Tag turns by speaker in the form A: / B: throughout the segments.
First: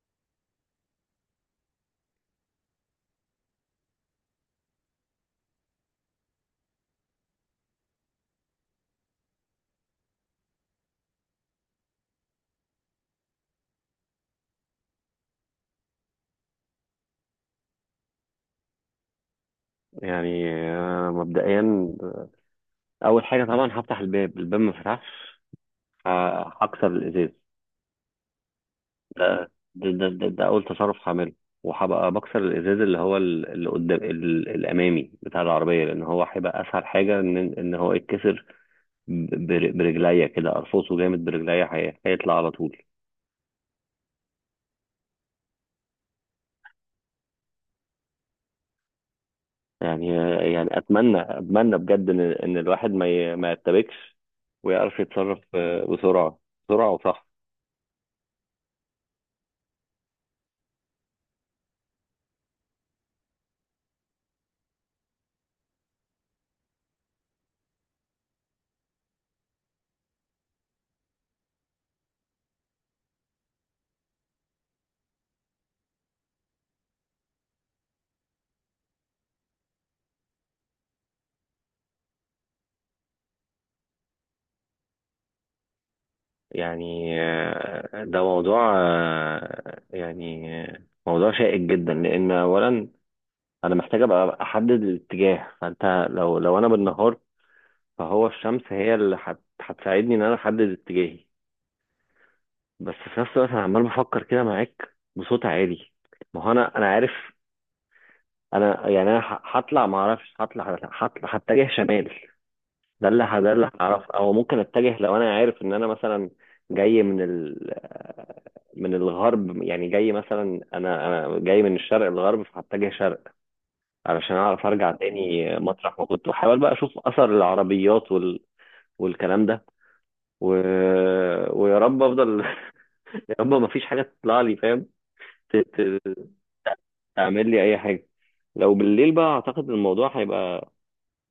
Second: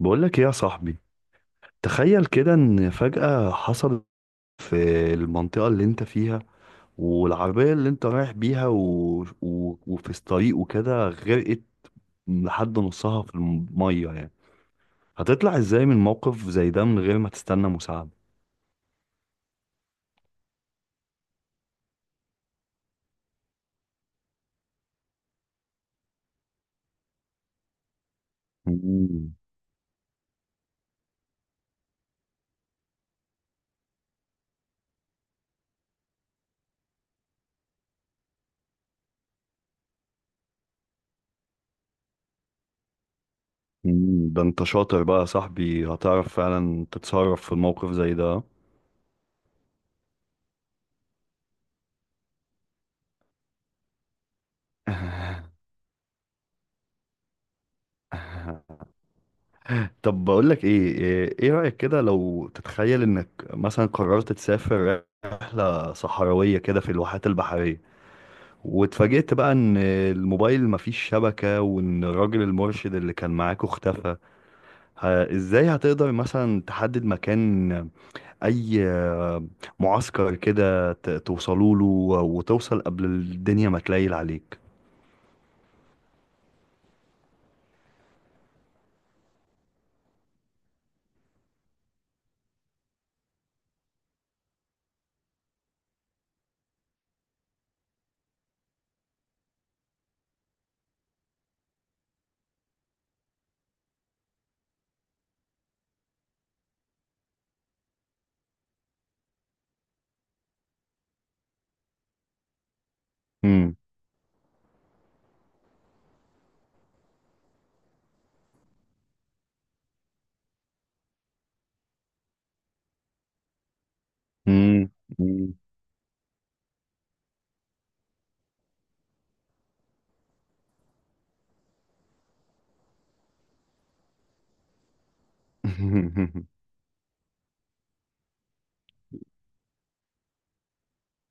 A: بقولك ايه يا صاحبي؟ تخيل كده ان فجأة حصل في المنطقة اللي انت فيها، والعربية اللي انت رايح بيها وفي الطريق وكده غرقت لحد نصها في المية يعني. هتطلع ازاي من موقف زي ده من غير ما تستنى مساعدة؟
B: يعني مبدئيا اول حاجه طبعا هفتح الباب ما فتحش، ه- هكسر الازاز.
A: مم.
B: ده اول تصرف هعمله، وهبقى بكسر الازاز اللي هو اللي قدام الامامي بتاع العربيه، لان هو هيبقى اسهل حاجه ان هو يتكسر. برجليا كده ارفصه جامد برجليا، هيطلع على طول.
A: مم. ده انت شاطر بقى يا صاحبي، هتعرف فعلا تتصرف في الموقف زي ده.
B: يعني يعني اتمنى بجد ان الواحد ما يتبكش ويعرف يتصرف بسرعه، بسرعه وصح.
A: طب بقول لك ايه. إيه رأيك كده لو تتخيل انك مثلا قررت تسافر رحلة صحراوية كده في الواحات البحرية، واتفاجئت بقى ان الموبايل مفيش شبكة وان الراجل المرشد اللي كان معاك اختفى. ازاي هتقدر مثلا تحدد مكان اي معسكر كده توصلوا له، وتوصل قبل الدنيا ما تليل عليك؟
B: يعني ده موضوع موضوع شائك جدا، لان اولا انا محتاج ابقى احدد الاتجاه. فانت لو انا بالنهار فهو الشمس هي اللي هتساعدني ان انا احدد اتجاهي. بس في نفس الوقت انا عمال بفكر كده معاك بصوت عالي. ما هو انا عارف. انا يعني انا هطلع، ما اعرفش، هطلع هتجه شمال. ده اللي
A: مم.
B: هعرفه، او ممكن اتجه لو انا عارف ان انا مثلا جاي من الغرب. يعني جاي مثلا انا جاي من الشرق للغرب، فهتجه شرق علشان اعرف
A: مم.
B: ارجع تاني مطرح ما كنت، واحاول بقى اشوف اثر العربيات والكلام ده و... ويا رب افضل. يا رب ما فيش حاجه تطلع لي ت... ت... تعمل لي اي حاجه. لو بالليل بقى اعتقد الموضوع هيبقى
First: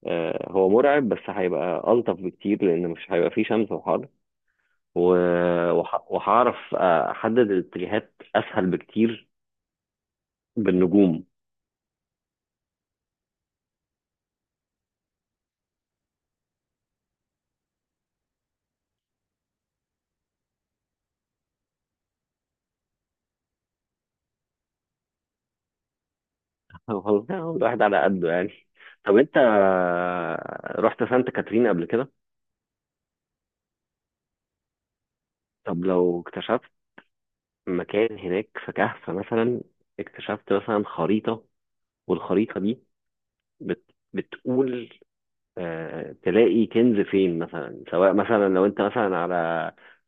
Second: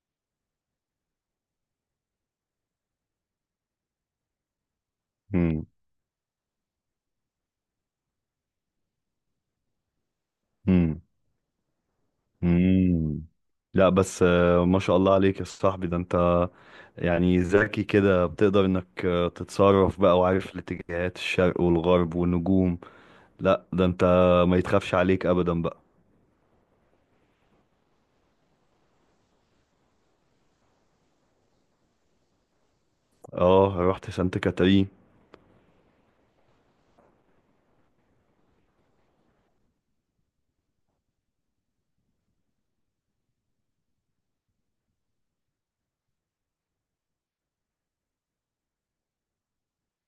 B: هو مرعب، بس هيبقى الطف بكتير لان مش هيبقى فيه شمس وحر،
A: مم. مم.
B: وهعرف احدد الاتجاهات اسهل بكتير. بالنجوم.
A: امم لا بس، ما شاء الله عليك يا صاحبي، ده انت يعني ذكي كده، بتقدر انك تتصرف بقى وعارف الاتجاهات، الشرق والغرب والنجوم. لا ده انت ما يتخافش عليك ابدا بقى.
B: والله الواحد على قده يعني. طب انت رحت سانت كاترين قبل كده؟
A: اه، رحت سانت كاترين.
B: طب لو اكتشفت مكان هناك في كهف مثلا، اكتشفت مثلا خريطة، والخريطة دي بت بتقول تلاقي كنز فين مثلا، سواء مثلا لو انت مثلا على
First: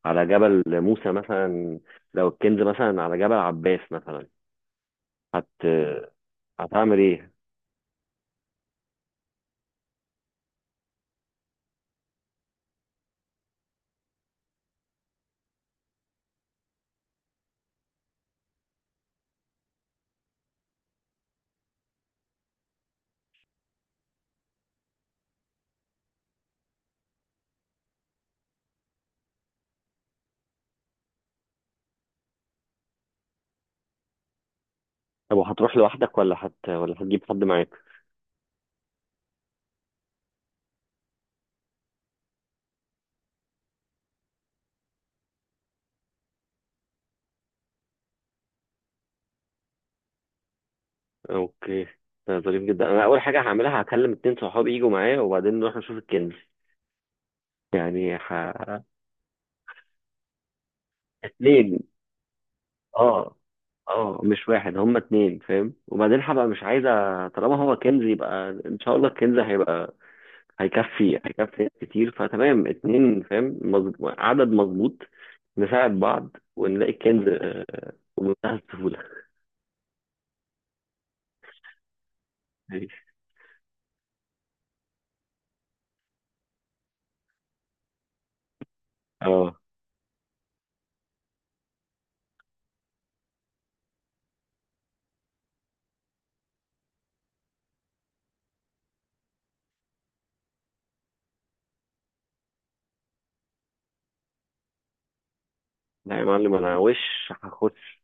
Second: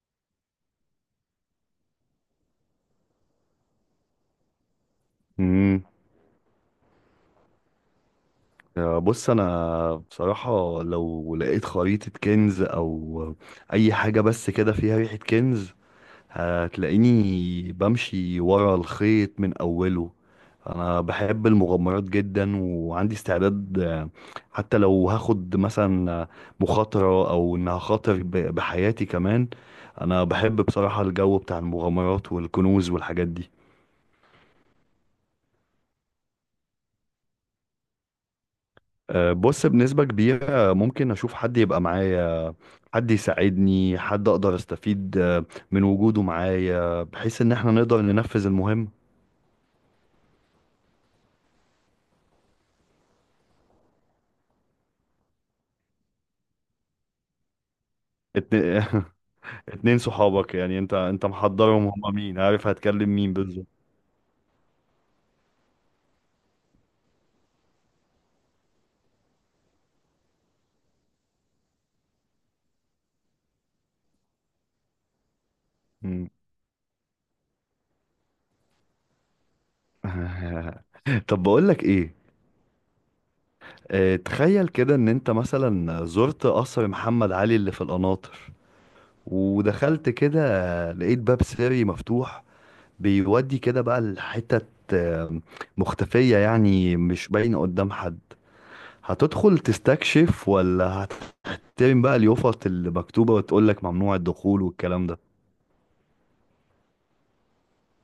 B: على جبل موسى مثلا، لو الكنز مثلا على جبل عباس مثلا، هت
A: امم
B: هتعمل ايه؟
A: بص، انا بصراحة لو لقيت خريطة كنز او اي حاجة بس كده فيها ريحة كنز، هتلاقيني بمشي ورا الخيط من أوله. أنا بحب المغامرات جدا وعندي استعداد، حتى لو هاخد مثلا مخاطرة، أو إن هخاطر بحياتي كمان. أنا بحب بصراحة الجو بتاع المغامرات والكنوز والحاجات دي.
B: طب وهتروح لوحدك ولا هت ولا هتجيب حد معاك؟
A: بص، بنسبة كبيرة ممكن أشوف حد يبقى معايا، حد يساعدني، حد أقدر أستفيد من وجوده معايا، بحيث إن احنا نقدر ننفذ المهمة.
B: اوكي، ده ظريف جدا. انا اول حاجه هعملها هكلم اتنين صحابي يجوا معايا، وبعدين نروح نشوف الكنز. يعني ح...
A: اتن- اتنين صحابك؟ يعني انت محضرهم؟
B: اتنين،
A: هما مين؟ عارف هتكلم مين
B: اه.
A: بالظبط؟
B: اه، مش واحد، هما اتنين وبعدين هبقى مش عايزه، طالما هو كنز يبقى ان شاء الله الكنز هيكفي ناس كتير، فتمام. اتنين مظبوط، عدد مظبوط، نساعد
A: مم.
B: بعض ونلاقي الكنز بمنتهى السهوله.
A: طب بقول لك ايه.
B: ماشي.
A: اه تخيل كده ان انت مثلا زرت قصر محمد علي اللي في القناطر،
B: اه.
A: ودخلت كده، لقيت باب سري مفتوح، بيودي كده بقى لحتت آه، مختفية، يعني مش باينة قدام حد. هتدخل تستكشف ولا هتحترم بقى اليوفط اللي مكتوبة وتقول لك ممنوع الدخول والكلام ده؟
B: لا يا معلم، انا وش هخش،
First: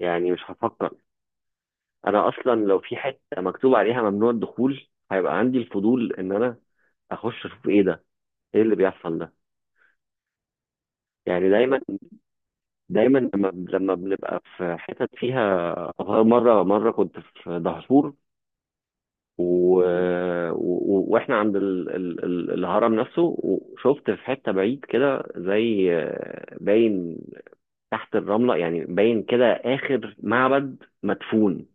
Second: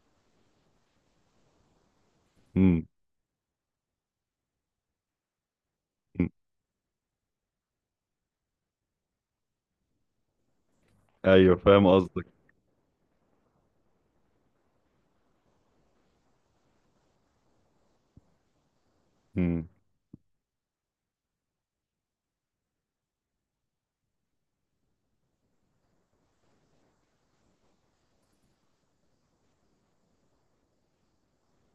B: يعني مش هفكر. انا اصلا لو
A: مم.
B: في حته مكتوب عليها ممنوع الدخول هيبقى عندي الفضول
A: مم.
B: ان انا اخش اشوف ايه ده، ايه اللي بيحصل ده. يعني
A: ايوه،
B: دايما،
A: فاهم قصدك.
B: لما بنبقى في حتت فيها، مره كنت في دهشور، و... واحنا عند الهرم نفسه، وشفت في حته بعيد كده زي باين تحت الرمله يعني، باين كده اخر معبد مدفون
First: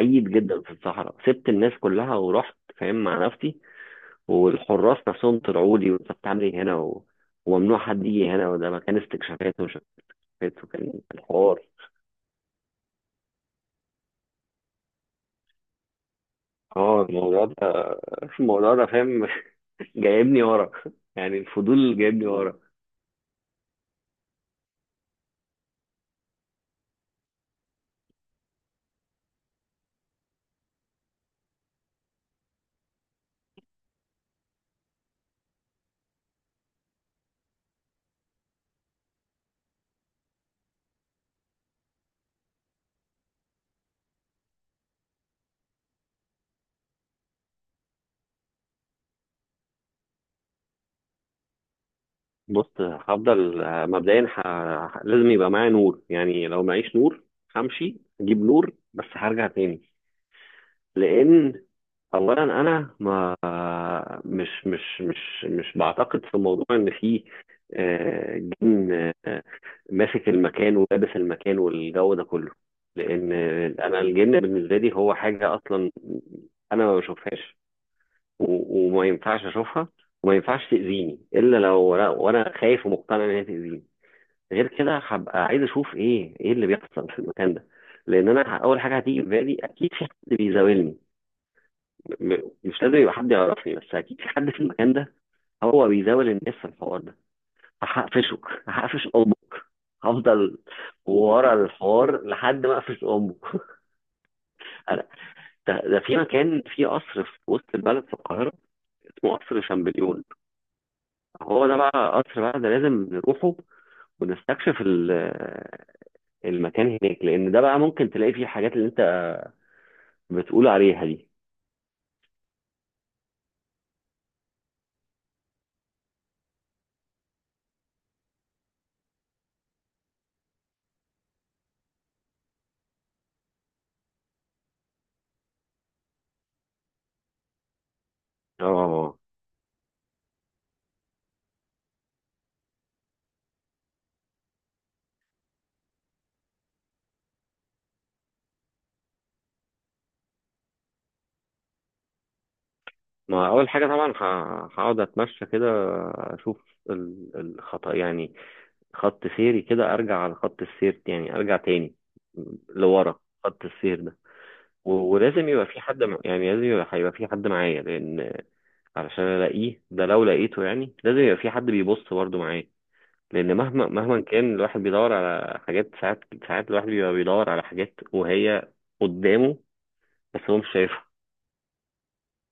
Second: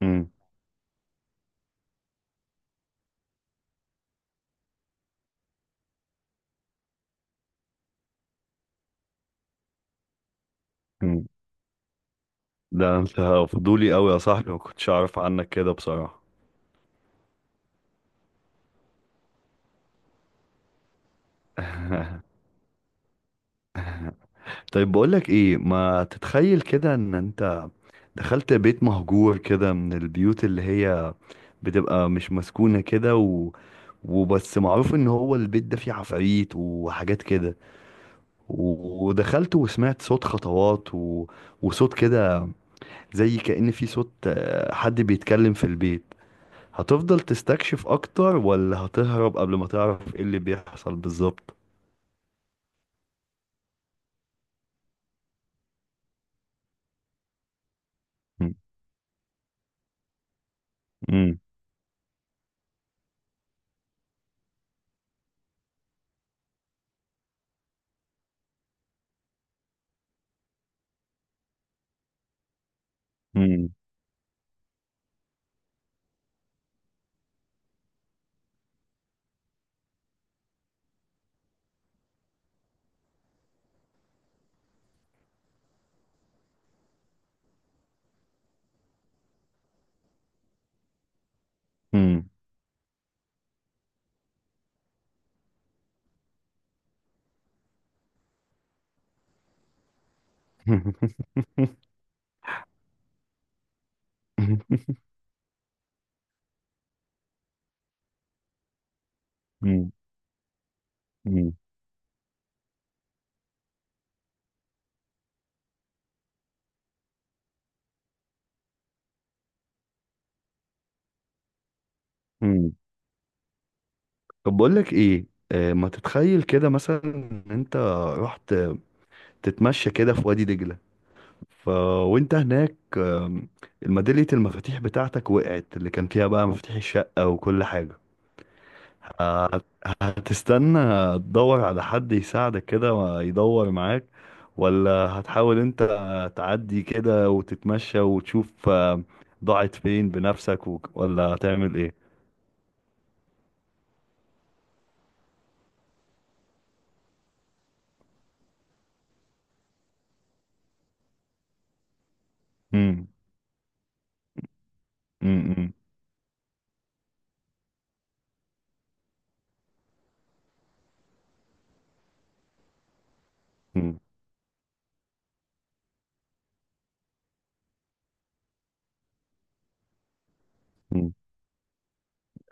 A: مم.
B: جدا في الصحراء. سبت الناس كلها ورحت مع نفسي، والحراس نفسهم طلعوا لي: وانت بتعمل ايه هنا وممنوع حد يجي هنا، وده مكان استكشافات وشفافات، وكان
A: مم.
B: الحوار.
A: ده انت فضولي قوي يا صاحبي، ما كنتش اعرف عنك كده بصراحة.
B: اه، الموضوع ده الموضوع ده جايبني ورا، يعني الفضول جايبني ورا.
A: طيب بقولك ايه، ما تتخيل كده ان انت دخلت بيت مهجور كده، من البيوت اللي هي بتبقى مش مسكونة كده وبس معروف ان هو البيت ده فيه عفاريت وحاجات كده، ودخلت وسمعت صوت خطوات وصوت كده زي كأن في صوت حد بيتكلم في البيت. هتفضل تستكشف اكتر ولا هتهرب قبل ما تعرف ايه اللي بيحصل بالظبط؟
B: بص، هفضل مبدئيا لازم يبقى معايا نور. يعني لو معيش نور همشي اجيب نور بس هرجع تاني،
A: مم.
B: لان اولا انا ما مش مش مش مش بعتقد في موضوع ان في جن آه، ماسك المكان ولابس المكان والجو ده كله، لان
A: مم.
B: انا الجن بالنسبه لي هو حاجه اصلا انا ما بشوفهاش، وما ينفعش اشوفها، وما ينفعش تاذيني الا لو وأنا خايف ومقتنع ان هي تاذيني. غير كده هبقى عايز اشوف ايه اللي بيحصل في المكان ده، لان انا اول حاجه هتيجي في بالي اكيد في حد بيزاولني.
A: مم.
B: مش لازم يبقى حد يعرفني، بس اكيد في حد في المكان ده هو بيزاول الناس في الحوار ده. هقفشك، هقفش امك، هفضل ورا الحوار لحد ما اقفش امك. انا ده في مكان، في قصر في وسط البلد في القاهره اسمه قصر
A: مم.
B: شامبليون،
A: مم.
B: هو ده بقى قصر. بقى ده لازم نروحه ونستكشف المكان هناك، لان ده بقى ممكن تلاقي فيه الحاجات اللي انت بتقول عليها دي.
A: مم. طب بقول لك ايه، ما تتخيل كده مثلا ان انت رحت تتمشى كده في وادي دجلة، ف وانت هناك الميدالية المفاتيح بتاعتك وقعت، اللي كان فيها بقى مفاتيح الشقة وكل حاجة.
B: اه.
A: هت- هتستنى تدور على حد يساعدك كده ويدور معاك، ولا هتحاول انت تعدي كده وتتمشى وتشوف ضاعت فين بنفسك ولا هتعمل ايه؟
B: ما اول حاجه طبعا هقعد اتمشى كده، اشوف الخط يعني، خط سيري كده، ارجع على خط السير يعني، ارجع تاني
A: مم.
B: لورا خط السير ده. ولازم
A: مم.
B: يبقى
A: مم.
B: في حد، يعني لازم يبقى هيبقى في حد معايا، لان علشان الاقيه ده لو لقيته يعني لازم يبقى في حد بيبص برضه معايا، لان مهما
A: مم.
B: مهما كان الواحد بيدور على حاجات ساعات، ساعات الواحد بيبقى بيدور على حاجات وهي قدامه بس هو مش شايفها.
A: مم.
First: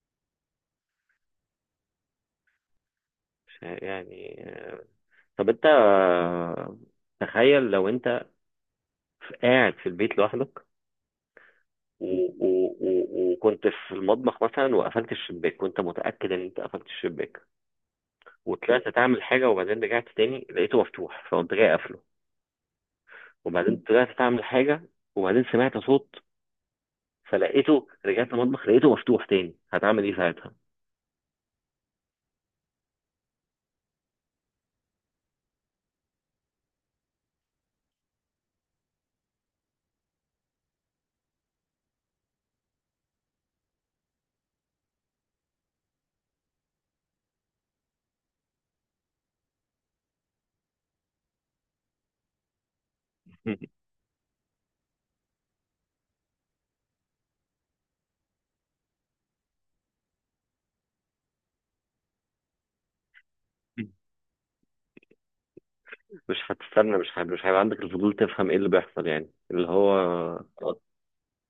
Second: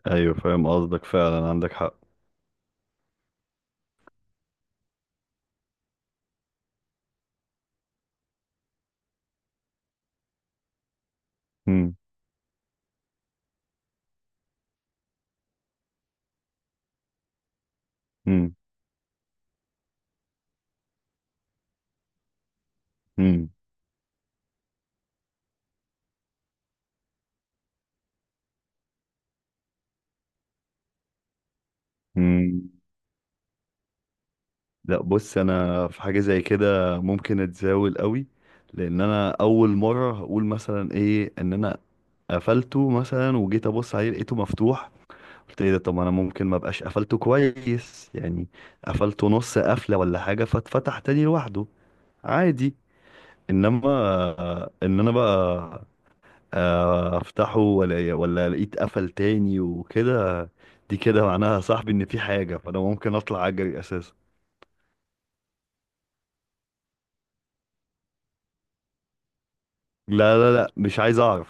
A: ايوه، فاهم قصدك، فعلا عندك حق.
B: يعني. طب انت تخيل لو انت قاعد في البيت لوحدك،
A: مم.
B: وكنت في المطبخ مثلا وقفلت الشباك، وانت متأكد ان انت قفلت الشباك،
A: مم.
B: وطلعت تعمل حاجة، وبعدين رجعت تاني لقيته مفتوح، فقمت جاي قافله،
A: مم.
B: وبعدين طلعت تعمل حاجة وبعدين سمعت صوت، فلقيته رجعت المطبخ لقيته مفتوح تاني، هتعمل ايه ساعتها؟
A: مم. لا، بص انا في حاجة زي كده ممكن اتزاول قوي. لان انا اول مرة هقول مثلا ايه، ان انا قفلته مثلا وجيت ابص عليه لقيته مفتوح. قلت ايه ده؟ طب ما انا ممكن ما ابقاش قفلته كويس يعني، قفلته نص قفله ولا حاجه، فاتفتح تاني لوحده عادي. انما ان انا بقى افتحه ولا لقيت قفل تاني وكده، دي كده معناها يا صاحبي ان في حاجه، فانا ممكن اطلع اجري اساسا.
B: مش هتستنى؟ مش هيبقى عندك الفضول تفهم ايه اللي بيحصل يعني اللي
A: لا
B: هو؟
A: لا لا، مش عايز اعرف.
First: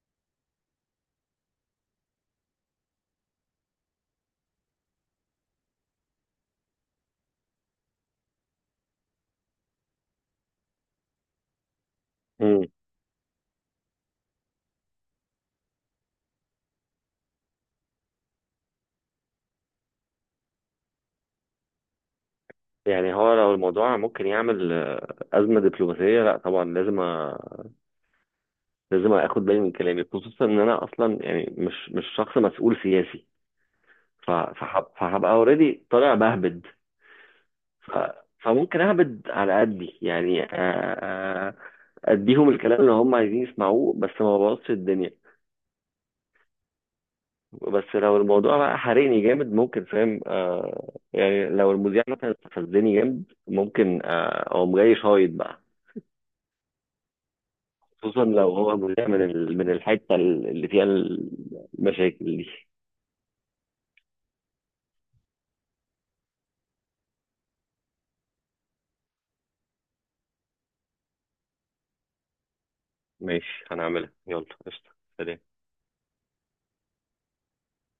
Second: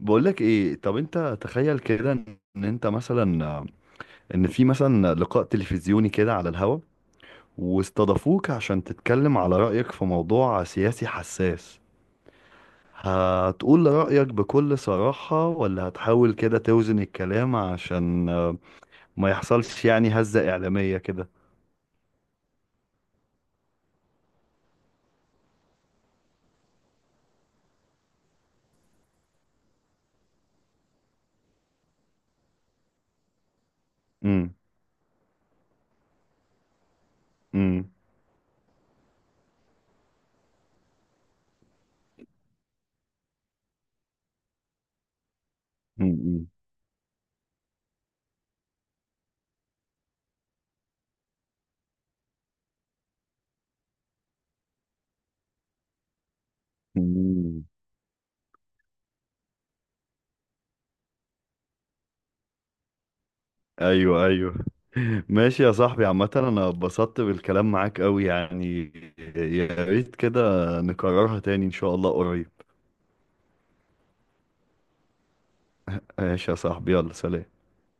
A: بقولك ايه، طب انت تخيل كده ان انت مثلا ان في مثلا لقاء تلفزيوني كده على الهوا، واستضافوك عشان تتكلم على رأيك في موضوع سياسي حساس. هتقول رأيك بكل صراحة ولا هتحاول كده توزن الكلام عشان ما يحصلش يعني هزة إعلامية كده؟
B: يعني هو لو الموضوع ممكن يعمل أزمة دبلوماسية لا طبعا لازم لازم أخد بالي من كلامي، خصوصا إن أنا أصلا يعني مش شخص مسؤول سياسي،
A: امم.
B: فهبقى أوريدي طالع بهبد،
A: امم.
B: ف... فممكن أهبد على قدي يعني، آه، أديهم الكلام اللي هم عايزين يسمعوه بس ما بوظش الدنيا.
A: امم.
B: بس لو الموضوع بقى حرقني جامد ممكن، فاهم آه يعني لو المذيع مثلا استفزني جامد، ممكن أقوم جاي شايط بقى،
A: أمم.
B: خصوصا لو هو مذيع من من الحته اللي فيها المشاكل دي.
A: ايوه، ايوه. ماشي يا صاحبي، عامة انا اتبسطت بالكلام معاك قوي يعني. يا ريت كده نكررها تاني ان شاء الله قريب.
B: ماشي، هنعملها، يلا قشطه. سلام.
A: ماشي يا صاحبي، يلا سلام.